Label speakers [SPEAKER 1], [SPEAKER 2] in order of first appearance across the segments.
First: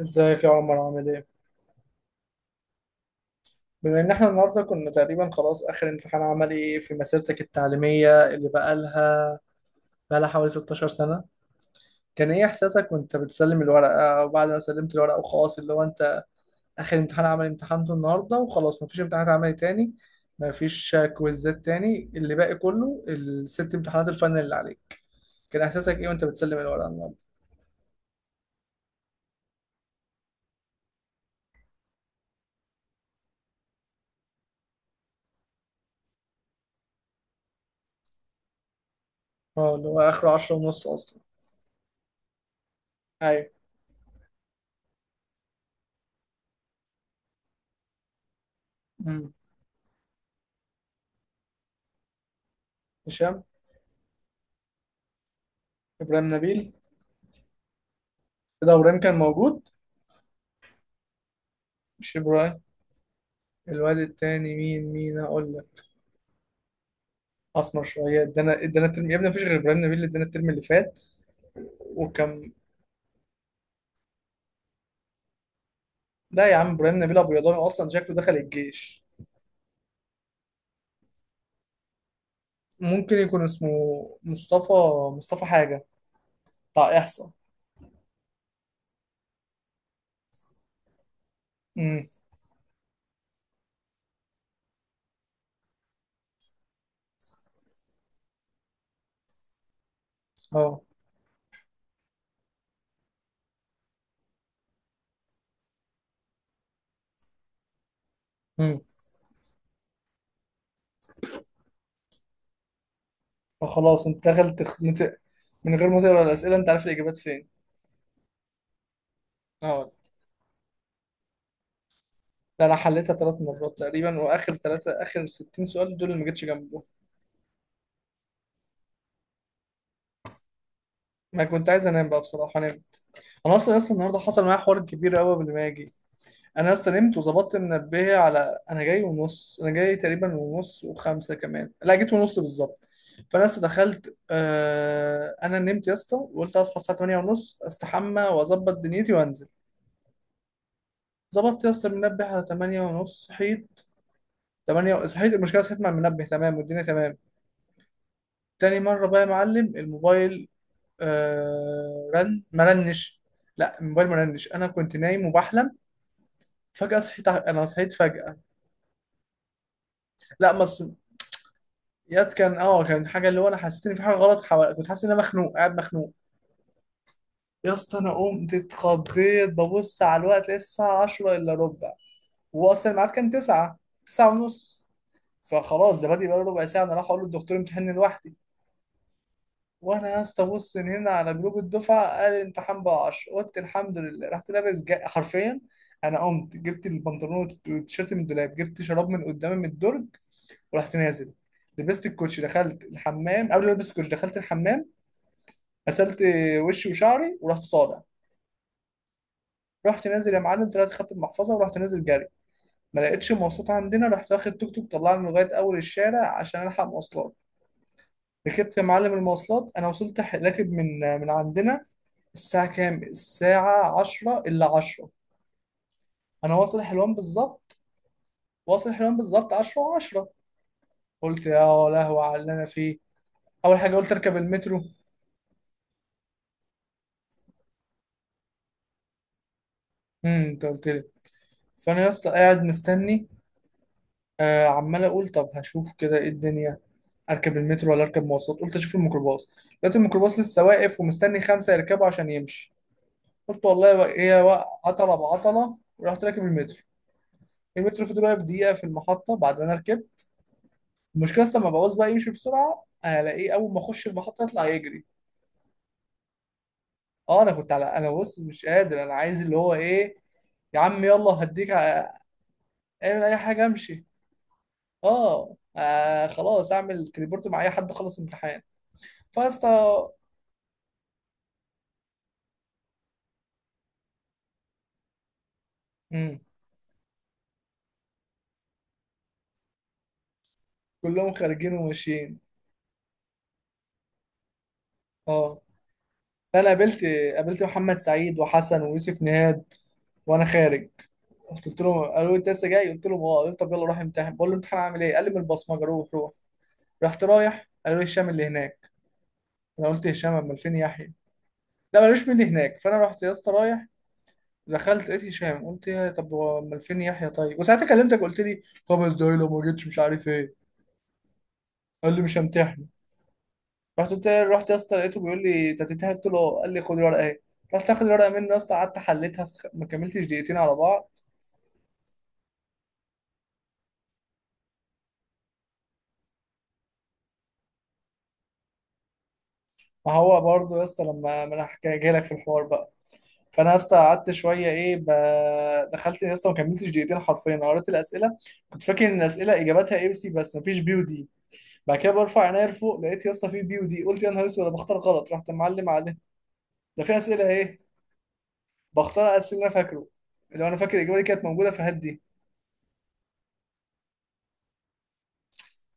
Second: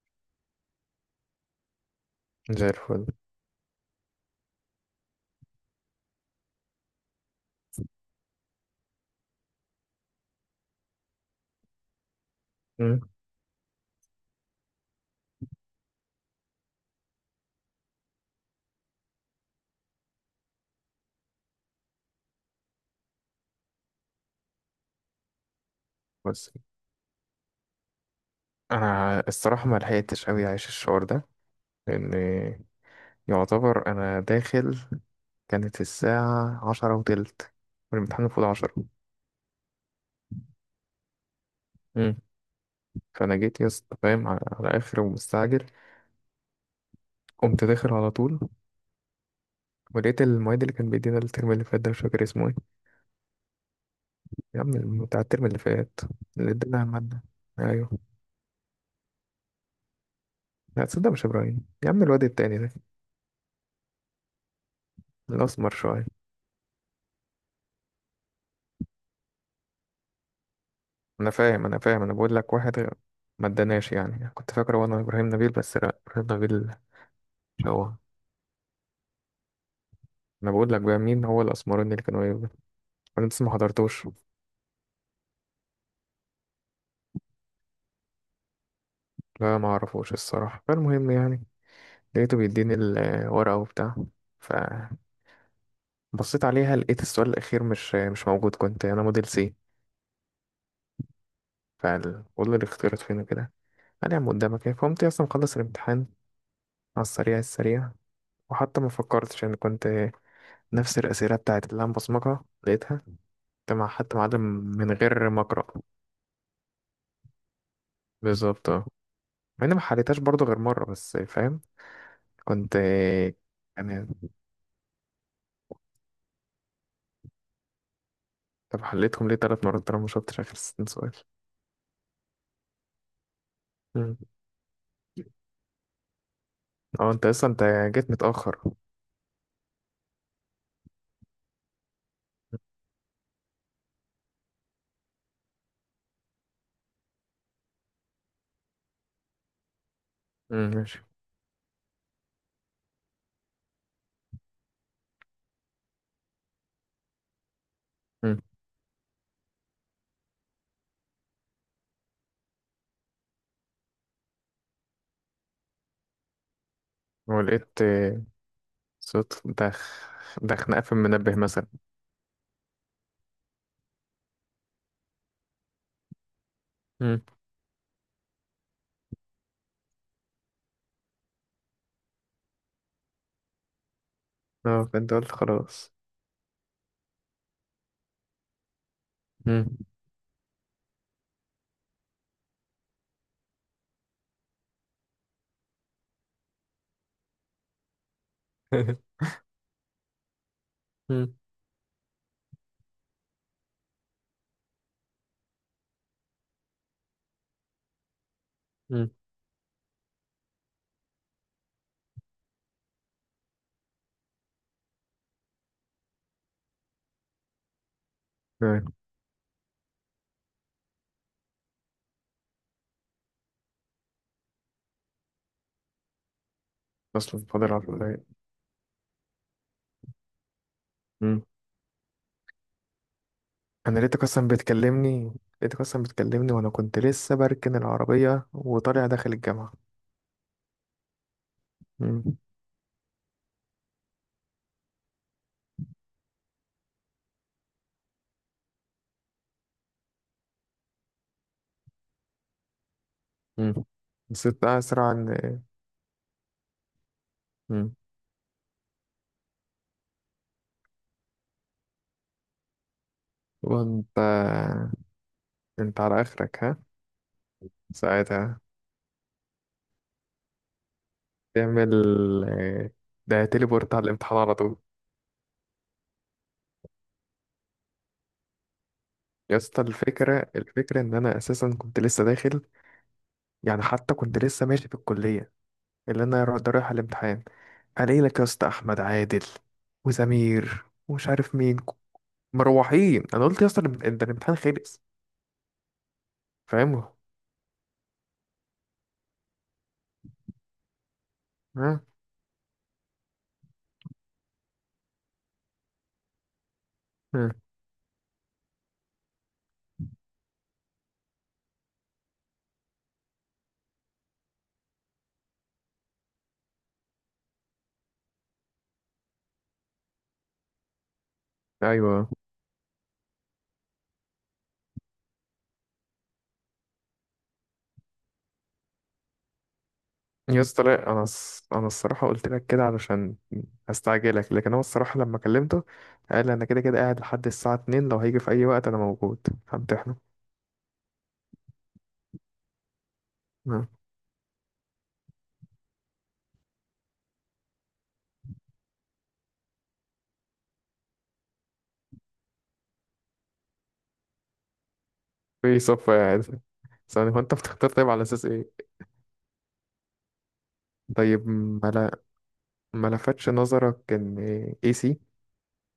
[SPEAKER 1] ازيك يا عمر؟ عامل ايه؟
[SPEAKER 2] زي الفل.
[SPEAKER 1] بما ان احنا النهارده كنا تقريبا خلاص اخر امتحان عملي في مسيرتك التعليمية اللي بقالها حوالي 16 سنة، كان ايه احساسك
[SPEAKER 2] مم.
[SPEAKER 1] وانت بتسلم الورقة، وبعد ما سلمت الورقة وخلاص اللي هو انت اخر امتحان عملي امتحنته النهارده، وخلاص مفيش امتحانات عملي تاني، مفيش كويزات تاني، اللي باقي كله الست امتحانات الفاينل اللي عليك، كان احساسك ايه وانت
[SPEAKER 2] بس
[SPEAKER 1] بتسلم الورقة النهارده؟
[SPEAKER 2] انا الصراحه ما لحقتش قوي عايش الشعور ده لان يعتبر انا داخل. كانت الساعه 10:20 والامتحان المفروض 10.
[SPEAKER 1] اه، اللي هو اخره 10 ونص اصلا.
[SPEAKER 2] مم. فانا
[SPEAKER 1] ايوه.
[SPEAKER 2] جيت يا اسطى فاهم على اخر ومستعجل. قمت داخل على طول
[SPEAKER 1] امم.
[SPEAKER 2] ولقيت المعيد اللي كان بيدينا الترم اللي فات، ده مش فاكر اسمه ايه.
[SPEAKER 1] هشام.
[SPEAKER 2] يا عم بتاع الترم اللي فات
[SPEAKER 1] ابراهيم
[SPEAKER 2] اللي
[SPEAKER 1] نبيل.
[SPEAKER 2] ادانا الماده. ايوه.
[SPEAKER 1] كده ابراهيم كان موجود؟
[SPEAKER 2] لا تصدق مش ابراهيم، يا عم
[SPEAKER 1] مش
[SPEAKER 2] الواد التاني
[SPEAKER 1] ابراهيم.
[SPEAKER 2] ده
[SPEAKER 1] الواد التاني مين هقول
[SPEAKER 2] الاسمر
[SPEAKER 1] لك.
[SPEAKER 2] شويه.
[SPEAKER 1] اسمر شويه ادانا الترم يا ابني؟ مفيش غير ابراهيم نبيل اللي ادانا الترم اللي فات.
[SPEAKER 2] انا فاهم، انا فاهم، انا بقول
[SPEAKER 1] وكان...
[SPEAKER 2] لك واحد ما اداناش، يعني كنت فاكره وانا ابراهيم نبيل، بس لا ابراهيم
[SPEAKER 1] لا يا
[SPEAKER 2] نبيل.
[SPEAKER 1] عم، ابراهيم نبيل ابيضاني
[SPEAKER 2] مش
[SPEAKER 1] اصلا،
[SPEAKER 2] هو.
[SPEAKER 1] شكله دخل الجيش.
[SPEAKER 2] انا بقول لك بقى مين هو الاسمراني اللي كانوا يبقى.
[SPEAKER 1] ممكن
[SPEAKER 2] انا
[SPEAKER 1] يكون
[SPEAKER 2] لسه ما
[SPEAKER 1] اسمه
[SPEAKER 2] حضرتوش.
[SPEAKER 1] مصطفى. مصطفى حاجه، بتاع احصاء.
[SPEAKER 2] لا ما اعرفوش الصراحه، فالمهم يعني
[SPEAKER 1] امم.
[SPEAKER 2] لقيته بيديني الورقه وبتاع، فبصيت عليها لقيت السؤال الاخير مش موجود، كنت انا موديل سي،
[SPEAKER 1] اه.
[SPEAKER 2] فبقول له الاختيارات فين كده. قال يا عم قدامك ايه. فقمت اصلا مخلص الامتحان على السريع السريع.
[SPEAKER 1] امم.
[SPEAKER 2] وحتى ما فكرتش، يعني كنت نفس الاسئله بتاعت اللي انا بصمجها لقيتها،
[SPEAKER 1] فخلاص
[SPEAKER 2] حتى
[SPEAKER 1] انت
[SPEAKER 2] معادن
[SPEAKER 1] دخلت
[SPEAKER 2] من غير ما اقرا.
[SPEAKER 1] من غير ما تقرا الاسئله انت عارف الاجابات فين.
[SPEAKER 2] بالظبط اه. مع اني ما
[SPEAKER 1] اه.
[SPEAKER 2] حليتهاش برضو غير مره بس، فاهم.
[SPEAKER 1] لا، انا
[SPEAKER 2] كنت.
[SPEAKER 1] حليتها ثلاث مرات
[SPEAKER 2] انا
[SPEAKER 1] تقريبا، واخر ثلاثه، اخر 60 سؤال دول اللي ما جيتش جنبه.
[SPEAKER 2] طب حليتهم ليه 3 مرات طالما ما شفتش اخر 60 سؤال؟
[SPEAKER 1] ما كنت عايز انام بقى بصراحه، انام. انا اصلا
[SPEAKER 2] مم.
[SPEAKER 1] النهارده حصل معايا حوار كبير قوي قبل ما اجي. انا يا اسطى
[SPEAKER 2] اه
[SPEAKER 1] نمت
[SPEAKER 2] انت اصلا
[SPEAKER 1] وظبطت
[SPEAKER 2] انت جيت
[SPEAKER 1] منبهي على
[SPEAKER 2] متاخر.
[SPEAKER 1] انا جاي ونص. انا جاي تقريبا ونص وخمسه كمان، لا جيت ونص بالظبط. فانا لسه دخلت. انا نمت يا اسطى وقلت هصحى الساعه 8 ونص، استحمى واظبط دنيتي وانزل.
[SPEAKER 2] مم، ماشي.
[SPEAKER 1] ظبطت يا اسطى المنبه على 8 ونص. صحيت 8، صحيت. المشكله صحيت مع المنبه تمام والدنيا تمام.
[SPEAKER 2] مم.
[SPEAKER 1] تاني مره بقى يا معلم الموبايل، رن ما رنش. لا، الموبايل ما رنش. انا كنت نايم وبحلم، فجاه صحيت انا
[SPEAKER 2] ولقيت
[SPEAKER 1] صحيت فجاه.
[SPEAKER 2] صوت،
[SPEAKER 1] لا
[SPEAKER 2] ده
[SPEAKER 1] ما
[SPEAKER 2] خناقه
[SPEAKER 1] ص-
[SPEAKER 2] في المنبه مثلا.
[SPEAKER 1] ياد، كان كان حاجه اللي هو انا حسيت ان في حاجه غلط حوالي، كنت حاسس ان انا مخنوق، قاعد مخنوق.
[SPEAKER 2] مم.
[SPEAKER 1] يا اسطى انا قمت اتخضيت، ببص على الوقت لقيت الساعه 10 الا ربع، واصلا الميعاد كان 9 9
[SPEAKER 2] اه
[SPEAKER 1] ونص.
[SPEAKER 2] فانت قلت خلاص.
[SPEAKER 1] فخلاص ده بادئ بقاله ربع ساعه. انا راح اقول للدكتور امتحاني لوحدي.
[SPEAKER 2] مم.
[SPEAKER 1] وانا يا اسطى بص من هنا على جروب الدفعه، قال الامتحان بقى 10. قلت الحمد لله. رحت لابس حرفيا انا قمت جبت البنطلون والتيشيرت من الدولاب، جبت شراب من قدام من الدرج، ورحت نازل.
[SPEAKER 2] مم.
[SPEAKER 1] لبست الكوتش، دخلت الحمام. قبل ما البس الكوتش دخلت الحمام، غسلت وشي وشعري، ورحت طالع.
[SPEAKER 2] مم.
[SPEAKER 1] رحت نازل يا معلم، طلعت خدت المحفظه ورحت نازل جري. ما لقيتش مواصلات عندنا، رحت واخد توك توك طلعني لغايه اول الشارع عشان الحق مواصلات. ركبت يا
[SPEAKER 2] تمام.
[SPEAKER 1] معلم المواصلات. انا وصلت راكب من عندنا. الساعه كام؟ الساعه 10 الا 10 انا واصل حلوان
[SPEAKER 2] اصلا فاضل
[SPEAKER 1] بالظبط.
[SPEAKER 2] 10 دقايق.
[SPEAKER 1] واصل حلوان بالظبط 10 و10. قلت يا لهوي على اللي انا فيه. اول حاجه
[SPEAKER 2] انا
[SPEAKER 1] قلت
[SPEAKER 2] لقيتك
[SPEAKER 1] اركب
[SPEAKER 2] اصلا
[SPEAKER 1] المترو.
[SPEAKER 2] بتكلمني لقيتك اصلا بتكلمني وانا كنت لسه بركن العربيه وطالع داخل الجامعه.
[SPEAKER 1] امم، انت قلت لي. فانا يا اسطى
[SPEAKER 2] مم.
[SPEAKER 1] قاعد مستني. عمال اقول طب هشوف كده ايه الدنيا، اركب المترو ولا اركب مواصلات؟ قلت اشوف الميكروباص. لقيت الميكروباص لسه واقف ومستني خمسه يركبوا عشان يمشي. قلت
[SPEAKER 2] مم.
[SPEAKER 1] والله هي
[SPEAKER 2] نسيت اسرع
[SPEAKER 1] عطله
[SPEAKER 2] ان.
[SPEAKER 1] بعطله، ورحت راكب المترو.
[SPEAKER 2] مم.
[SPEAKER 1] المترو فضل واقف دقيقه في المحطه بعد ما انا ركبت. المشكله اصلا لما بعوز بقى يمشي بسرعه الاقيه، اول ما اخش
[SPEAKER 2] وانت
[SPEAKER 1] المحطه يطلع يجري.
[SPEAKER 2] انت على اخرك ها.
[SPEAKER 1] اه، انا كنت على... انا بص
[SPEAKER 2] ساعتها
[SPEAKER 1] مش قادر، انا عايز اللي هو ايه، يا عم يلا هديك
[SPEAKER 2] تعمل. آه،
[SPEAKER 1] اعمل اي
[SPEAKER 2] ده
[SPEAKER 1] حاجه
[SPEAKER 2] تليبورت على
[SPEAKER 1] امشي.
[SPEAKER 2] الامتحان على طول.
[SPEAKER 1] اه، خلاص اعمل تليبورت مع اي حد خلص امتحان.
[SPEAKER 2] يا اسطى
[SPEAKER 1] فاسطى...
[SPEAKER 2] الفكره ان انا اساسا كنت لسه داخل، يعني حتى كنت لسه ماشي في الكليه، اللي
[SPEAKER 1] امم.
[SPEAKER 2] انا رايح على الامتحان. الاقي لك يا اسطى احمد عادل وسمير ومش
[SPEAKER 1] كلهم
[SPEAKER 2] عارف
[SPEAKER 1] خارجين
[SPEAKER 2] مين،
[SPEAKER 1] وماشيين.
[SPEAKER 2] مروحين. انا قلت يا اسطى ده الامتحان خلص.
[SPEAKER 1] اه، انا قابلت...
[SPEAKER 2] فاهم.
[SPEAKER 1] قابلت محمد سعيد وحسن ويوسف نهاد وانا خارج. قلت لهم،
[SPEAKER 2] ها.
[SPEAKER 1] قالوا لي انت لسه جاي؟ قلت لهم اه. قالوا طب يلا روح امتحن. بقول له امتحان عامل ايه؟ قال لي من البصمجه، روح روح. رحت
[SPEAKER 2] ها.
[SPEAKER 1] رايح، قالوا لي هشام اللي هناك. انا قلت هشام؟ امال فين يحيى؟ لا، مالوش من اللي هناك. فانا رحت يا اسطى رايح، دخلت لقيت هشام. قلت يا طب هو امال فين يحيى؟ طيب. وساعتها كلمتك، قلت لي خمس دقايق لو ما جيتش مش عارف ايه، قال لي
[SPEAKER 2] ايوه.
[SPEAKER 1] مش همتحن. رحت رحت يا اسطى لقيته بيقول لي انت هتتهيأ. قلت له... قال لي خد الورقه اهي. رحت اخد الورقه منه يا اسطى، قعدت حليتها ما كملتش دقيقتين
[SPEAKER 2] يا
[SPEAKER 1] على
[SPEAKER 2] اسطى
[SPEAKER 1] بعض.
[SPEAKER 2] لا، انا الصراحه قلت لك كده علشان استعجلك، لكن هو الصراحه لما كلمته قال انا كده كده قاعد لحد الساعه 2، لو هيجي في اي وقت انا موجود
[SPEAKER 1] ما
[SPEAKER 2] همتحنه.
[SPEAKER 1] هو برضه يا اسطى لما ما انا جاي لك في الحوار بقى. فانا يا
[SPEAKER 2] ها.
[SPEAKER 1] اسطى قعدت شويه ايه دخلت يا اسطى، ما كملتش دقيقتين حرفيا. أنا قريت الاسئله، كنت فاكر ان الاسئله اجاباتها اي وسي، بس ما فيش بي ودي. بعد كده برفع عينيا لفوق، لقيت يا اسطى في بي ودي. قلت يا نهار اسود، انا بختار غلط. رحت
[SPEAKER 2] في
[SPEAKER 1] معلم
[SPEAKER 2] صف
[SPEAKER 1] عليه
[SPEAKER 2] قاعد.
[SPEAKER 1] ده في
[SPEAKER 2] ثواني، هو
[SPEAKER 1] اسئله
[SPEAKER 2] انت
[SPEAKER 1] ايه.
[SPEAKER 2] بتختار طيب على اساس ايه؟
[SPEAKER 1] بختار اسئله انا فاكره، لو انا فاكر الاجابه دي كانت
[SPEAKER 2] طيب
[SPEAKER 1] موجوده في هات دي.
[SPEAKER 2] ما لفتش نظرك ان اي سي؟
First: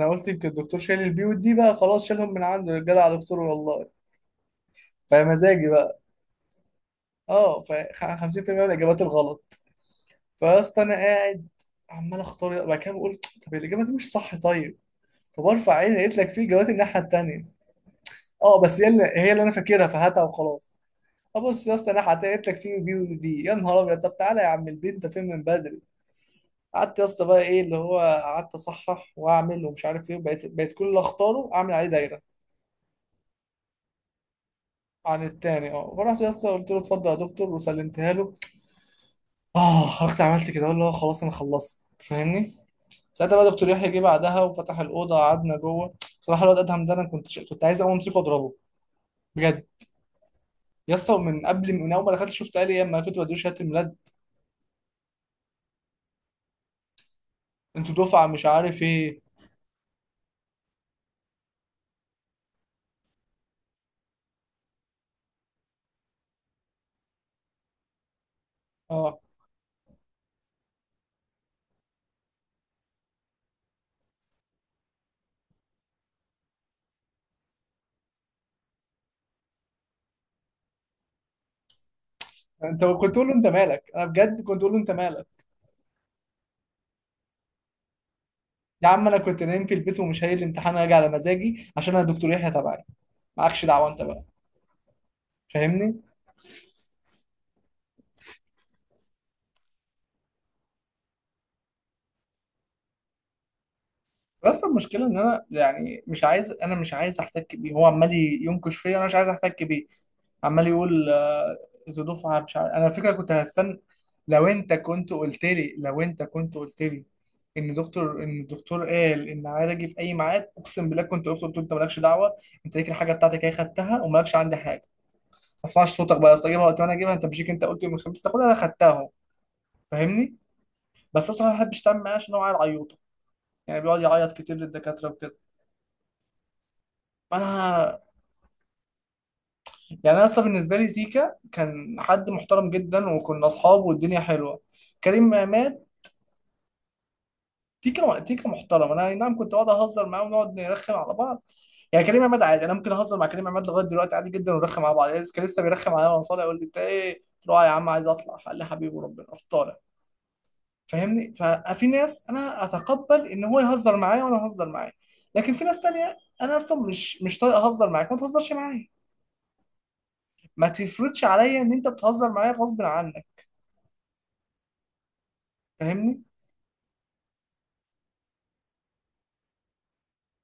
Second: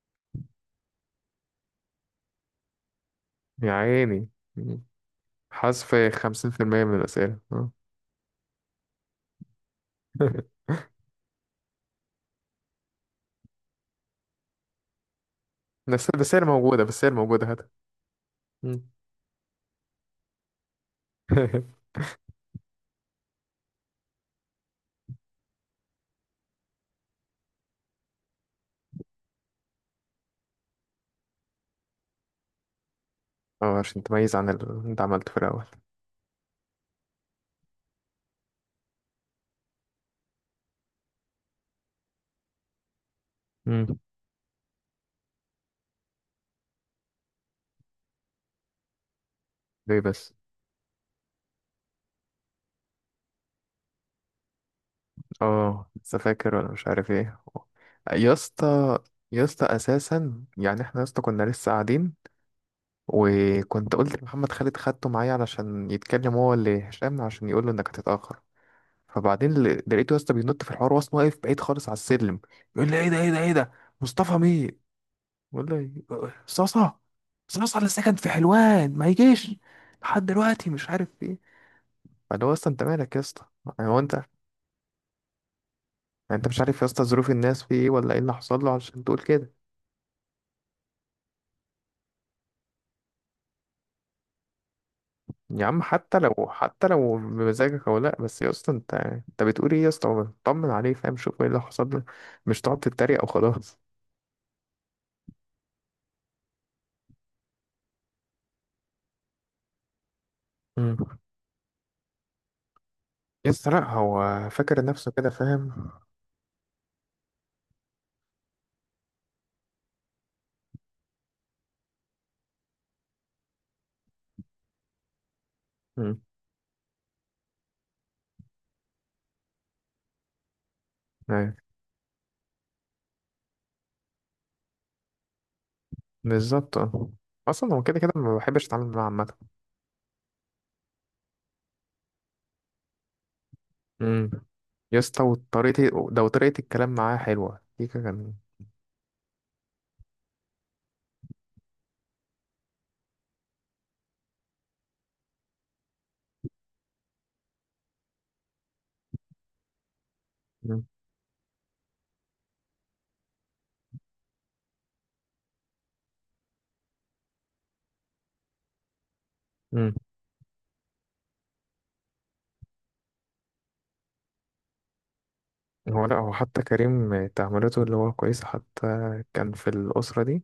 [SPEAKER 1] انا قلت يمكن الدكتور شايل البي والدي بقى خلاص، شالهم من عنده. جدع يا دكتور
[SPEAKER 2] يا
[SPEAKER 1] والله.
[SPEAKER 2] عيني.
[SPEAKER 1] فمزاجي
[SPEAKER 2] حذف
[SPEAKER 1] بقى...
[SPEAKER 2] 50% من الاسئله
[SPEAKER 1] اه،
[SPEAKER 2] ها.
[SPEAKER 1] ف 50% من الاجابات الغلط. فيا اسطى انا قاعد عمال اختار، بعد كده بقول طب الاجابه دي مش صح. طيب، فبرفع عيني
[SPEAKER 2] بس
[SPEAKER 1] لقيت لك
[SPEAKER 2] بس
[SPEAKER 1] في
[SPEAKER 2] هي
[SPEAKER 1] اجابات
[SPEAKER 2] موجوده،
[SPEAKER 1] الناحيه
[SPEAKER 2] بس هي
[SPEAKER 1] التانيه.
[SPEAKER 2] موجوده.
[SPEAKER 1] اه، بس
[SPEAKER 2] هات.
[SPEAKER 1] هي، اللي انا فاكرها، فهاتها وخلاص. ابص يا اسطى الناحيه التانيه، لقيت لك في بي ودي. يا نهار ابيض، طب تعالى يا عم البيت انت فين من بدري. قعدت يا اسطى بقى ايه اللي هو، قعدت اصحح واعمل ومش عارف ايه. بقيت كل اللي اختاره اعمل عليه دايره
[SPEAKER 2] اه عشان تميز عن اللي انت
[SPEAKER 1] عن
[SPEAKER 2] عملته في الاول.
[SPEAKER 1] التاني. اه، فرحت يا اسطى قلت له اتفضل يا دكتور وسلمتها له. اه، خرجت. عملت كده اللي هو خلاص انا خلصت، فاهمني. ساعتها بقى دكتور يحيى
[SPEAKER 2] مم.
[SPEAKER 1] جه بعدها وفتح الاوضه قعدنا جوه. بصراحه الواد ادهم ده انا كنت كنت عايز اقوم امسكه واضربه بجد.
[SPEAKER 2] ليه بس؟
[SPEAKER 1] يا اسطى من قبل، من اول ما دخلت شفت قال لي اما كنت بديله شهاده الميلاد،
[SPEAKER 2] اه لسه فاكر ولا مش عارف ايه.
[SPEAKER 1] انتوا دفعه
[SPEAKER 2] يا
[SPEAKER 1] مش عارف
[SPEAKER 2] اسطى
[SPEAKER 1] ايه.
[SPEAKER 2] يا اسطى اساسا، يعني احنا يا اسطى كنا لسه قاعدين، وكنت قلت لمحمد خالد خدته معايا علشان يتكلم هو اللي هشام عشان يقول له انك هتتاخر،
[SPEAKER 1] اه،
[SPEAKER 2] فبعدين لقيته يا اسطى بينط في الحوار، واصلا واقف بعيد خالص على السلم بيقول لي ايه ده ايه ده ايه ده. مصطفى مين؟ بقول له إيه؟ صاصا. صاصا اللي ساكن في حلوان ما يجيش لحد دلوقتي مش عارف ايه. فاللي هو اصلا انت
[SPEAKER 1] انت كنت
[SPEAKER 2] مالك يا
[SPEAKER 1] تقول له
[SPEAKER 2] اسطى.
[SPEAKER 1] انت مالك؟
[SPEAKER 2] يعني هو
[SPEAKER 1] انا
[SPEAKER 2] انت، يعني
[SPEAKER 1] بجد كنت تقول له انت مالك.
[SPEAKER 2] انت مش عارف يا اسطى ظروف الناس في ايه ولا ايه اللي حصل له
[SPEAKER 1] يا
[SPEAKER 2] عشان
[SPEAKER 1] عم انا
[SPEAKER 2] تقول
[SPEAKER 1] كنت
[SPEAKER 2] كده.
[SPEAKER 1] نايم في البيت، ومش هايل الامتحان، هاجي على مزاجي عشان انا دكتور يحيى تبعي. معكش دعوه انت بقى،
[SPEAKER 2] يا عم
[SPEAKER 1] فاهمني.
[SPEAKER 2] حتى لو حتى لو بمزاجك او لا، بس يا اسطى انت بتقول ايه يا اسطى، طمن عليه فاهم، شوف ايه اللي حصل له، مش تقعد تتريق او خلاص.
[SPEAKER 1] بس المشكله ان انا يعني مش عايز، انا مش عايز احتك بيه. هو عمال ينكش فيا، انا مش عايز احتك بيه. عمال يقول
[SPEAKER 2] امم.
[SPEAKER 1] ذو دفعه مش عارف. انا الفكره كنت
[SPEAKER 2] يا اسطى
[SPEAKER 1] هستنى،
[SPEAKER 2] لا،
[SPEAKER 1] لو
[SPEAKER 2] هو
[SPEAKER 1] انت
[SPEAKER 2] فاكر نفسه
[SPEAKER 1] كنت
[SPEAKER 2] كده،
[SPEAKER 1] قلت لي
[SPEAKER 2] فاهم.
[SPEAKER 1] لو انت كنت قلت لي، ان الدكتور قال ان عايز اجي في اي ميعاد، اقسم بالله كنت قلت له انت مالكش دعوه. انت ليك الحاجه بتاعتك، هي خدتها، ومالكش عندي حاجه. ما اسمعش صوتك
[SPEAKER 2] امم.
[SPEAKER 1] بقى يا اسطى، جيبها وقت ما انا اجيبها، انت مش ليك. انت قلت يوم الخميس تاخدها، انا خدتها اهو، فاهمني. بس أنا بصراحه
[SPEAKER 2] ايوه
[SPEAKER 1] ما بحبش اتعامل معاه عشان هو عيل عيوطه، يعني بيقعد يعيط كتير للدكاتره وكده.
[SPEAKER 2] بالظبط اه. اصلا هو كده
[SPEAKER 1] انا
[SPEAKER 2] كده ما بحبش اتعامل معاه عامه.
[SPEAKER 1] يعني، انا اصلا بالنسبه لي تيكا كان حد محترم جدا، وكنا اصحاب والدنيا
[SPEAKER 2] امم.
[SPEAKER 1] حلوه.
[SPEAKER 2] يا اسطى
[SPEAKER 1] كريم عماد،
[SPEAKER 2] وطريقتي ده وطريقة الكلام معاه حلوة دي
[SPEAKER 1] تيكا
[SPEAKER 2] كان.
[SPEAKER 1] تيكا محترم. انا أي نعم كنت بقعد اهزر معاه ونقعد نرخم على بعض. يعني كريم عماد عادي، انا ممكن اهزر مع كريم عماد لغايه دلوقتي عادي جدا ونرخم على بعض. يعني كان لسه بيرخم عليا وانا طالع، يقول لي انت ايه؟ قلت له آه يا عم عايز اطلع. قال لي حبيبي، وربنا رحت طالع. فاهمني، ففي ناس انا اتقبل ان هو يهزر معايا وانا اهزر معاه، لكن في ناس تانية انا اصلا مش طايق اهزر معاك، ما تهزرش معايا،
[SPEAKER 2] مم.
[SPEAKER 1] ما تفرضش عليا ان انت بتهزر معايا غصب عنك،
[SPEAKER 2] هو لا
[SPEAKER 1] فاهمني.
[SPEAKER 2] هو حتى كريم تعاملاته اللي هو كويسة، حتى كان في الأسرة دي،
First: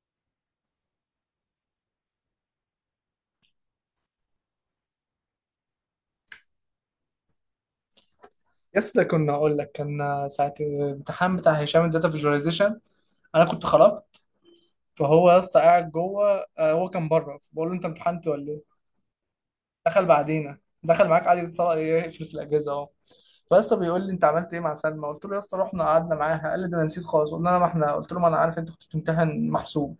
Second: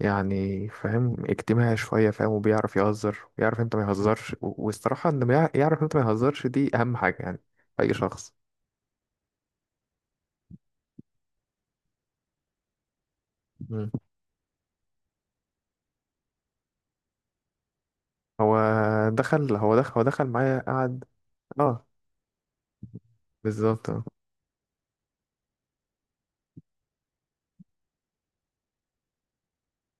[SPEAKER 2] يعني فاهم اجتماعي شوية، فاهم، وبيعرف يهزر ويعرف امتى ما يهزرش والصراحة انه يعرف امتى ما يهزرش، دي أهم حاجة يعني في أي شخص.
[SPEAKER 1] يسطا كنا اقول لك كان ساعه الامتحان بتاع هشام الداتا فيجواليزيشن، انا كنت
[SPEAKER 2] مم.
[SPEAKER 1] خراب. فهو يا اسطى قاعد جوه، هو كان بره بقول له انت امتحنت ولا
[SPEAKER 2] هو
[SPEAKER 1] ايه.
[SPEAKER 2] دخل هو دخل هو
[SPEAKER 1] دخل
[SPEAKER 2] دخل
[SPEAKER 1] بعدينا،
[SPEAKER 2] معايا قعد.
[SPEAKER 1] دخل معاك قعد
[SPEAKER 2] اه
[SPEAKER 1] يقفل في الاجهزه اهو. فيا اسطى
[SPEAKER 2] بالظبط اه.
[SPEAKER 1] بيقول لي انت عملت ايه مع سلمى؟ قلت له يا اسطى رحنا قعدنا معاها. قال لي ده انا نسيت خالص. قلنا انا ما احنا، قلت له ما انا عارف انت كنت بتمتحن، محسوب.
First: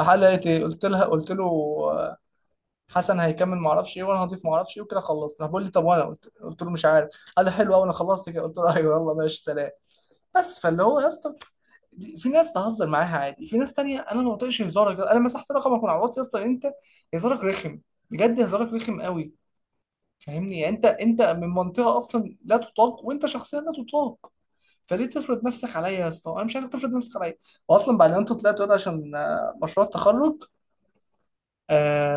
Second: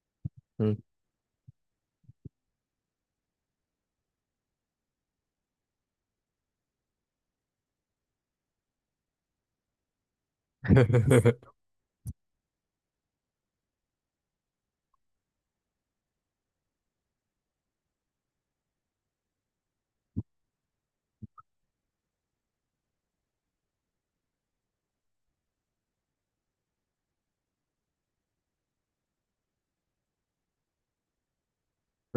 [SPEAKER 1] راح قال لي لقيت ايه؟
[SPEAKER 2] مم.
[SPEAKER 1] قلت لها، قلت له آه، حسن هيكمل ما اعرفش ايه، وانا هضيف ما اعرفش ايه، وكده خلصت. راح بيقول لي طب؟ وانا قلت له مش عارف. قال لي حلو قوي، انا خلصت كده. قلت له ايوه يلا ماشي سلام. بس فاللي هو يا اسطى في ناس تهزر معاها عادي، في ناس تانية انا ما بطيقش هزارك. انا مسحت رقمك من على الواتس يا اسطى، انت هزارك رخم، بجد هزارك رخم قوي. فاهمني، يعني انت من منطقه اصلا لا تطاق، وانت شخصيا لا تطاق. فليه تفرض نفسك عليا يا اسطى؟ انا مش عايزك تفرض نفسك عليا. واصلا بعد ما انت طلعت، وده عشان مشروع التخرج...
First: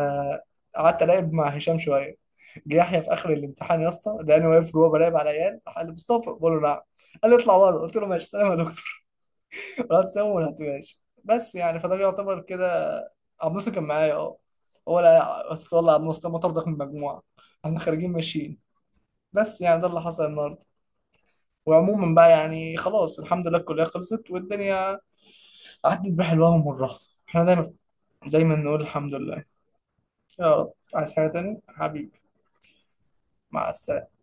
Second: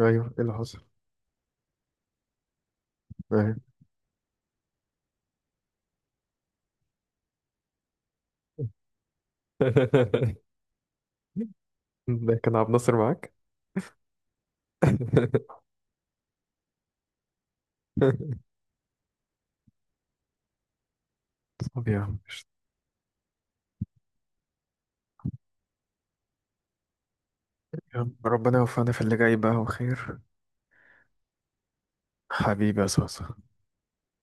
[SPEAKER 2] ايوه ايه اللي حصل؟
[SPEAKER 1] قعدت الاعب مع هشام شويه. جه يحيى في اخر
[SPEAKER 2] ايوه.
[SPEAKER 1] الامتحان يا اسطى، لقاني واقف جوه براقب على العيال. راح قال لي مصطفى، بقول له نعم. قال لي اطلع بره. قلت له ماشي سلام يا دكتور. واتساب وما لحقتوهاش، بس يعني فده
[SPEAKER 2] ده
[SPEAKER 1] بيعتبر
[SPEAKER 2] كان
[SPEAKER 1] كده.
[SPEAKER 2] عبد الناصر معاك؟
[SPEAKER 1] عبد الناصر كان معايا، اه. هو لا، بس والله يا عبد الناصر ما طردك من المجموعه، احنا خارجين ماشيين. بس يعني ده اللي حصل النهارده.
[SPEAKER 2] طب يا
[SPEAKER 1] وعموما
[SPEAKER 2] عم
[SPEAKER 1] بقى
[SPEAKER 2] قشطة.
[SPEAKER 1] يعني خلاص، الحمد لله الكليه خلصت، والدنيا عدت بحلوها ومرها. احنا دايما،
[SPEAKER 2] يا عم
[SPEAKER 1] دايما
[SPEAKER 2] ربنا
[SPEAKER 1] نقول
[SPEAKER 2] يوفقنا في
[SPEAKER 1] الحمد
[SPEAKER 2] اللي جاي
[SPEAKER 1] لله.
[SPEAKER 2] بقى وخير.
[SPEAKER 1] يا رب. عايز حاجه تاني حبيبي؟
[SPEAKER 2] حبيبي يا صوصة.
[SPEAKER 1] مع السلامه.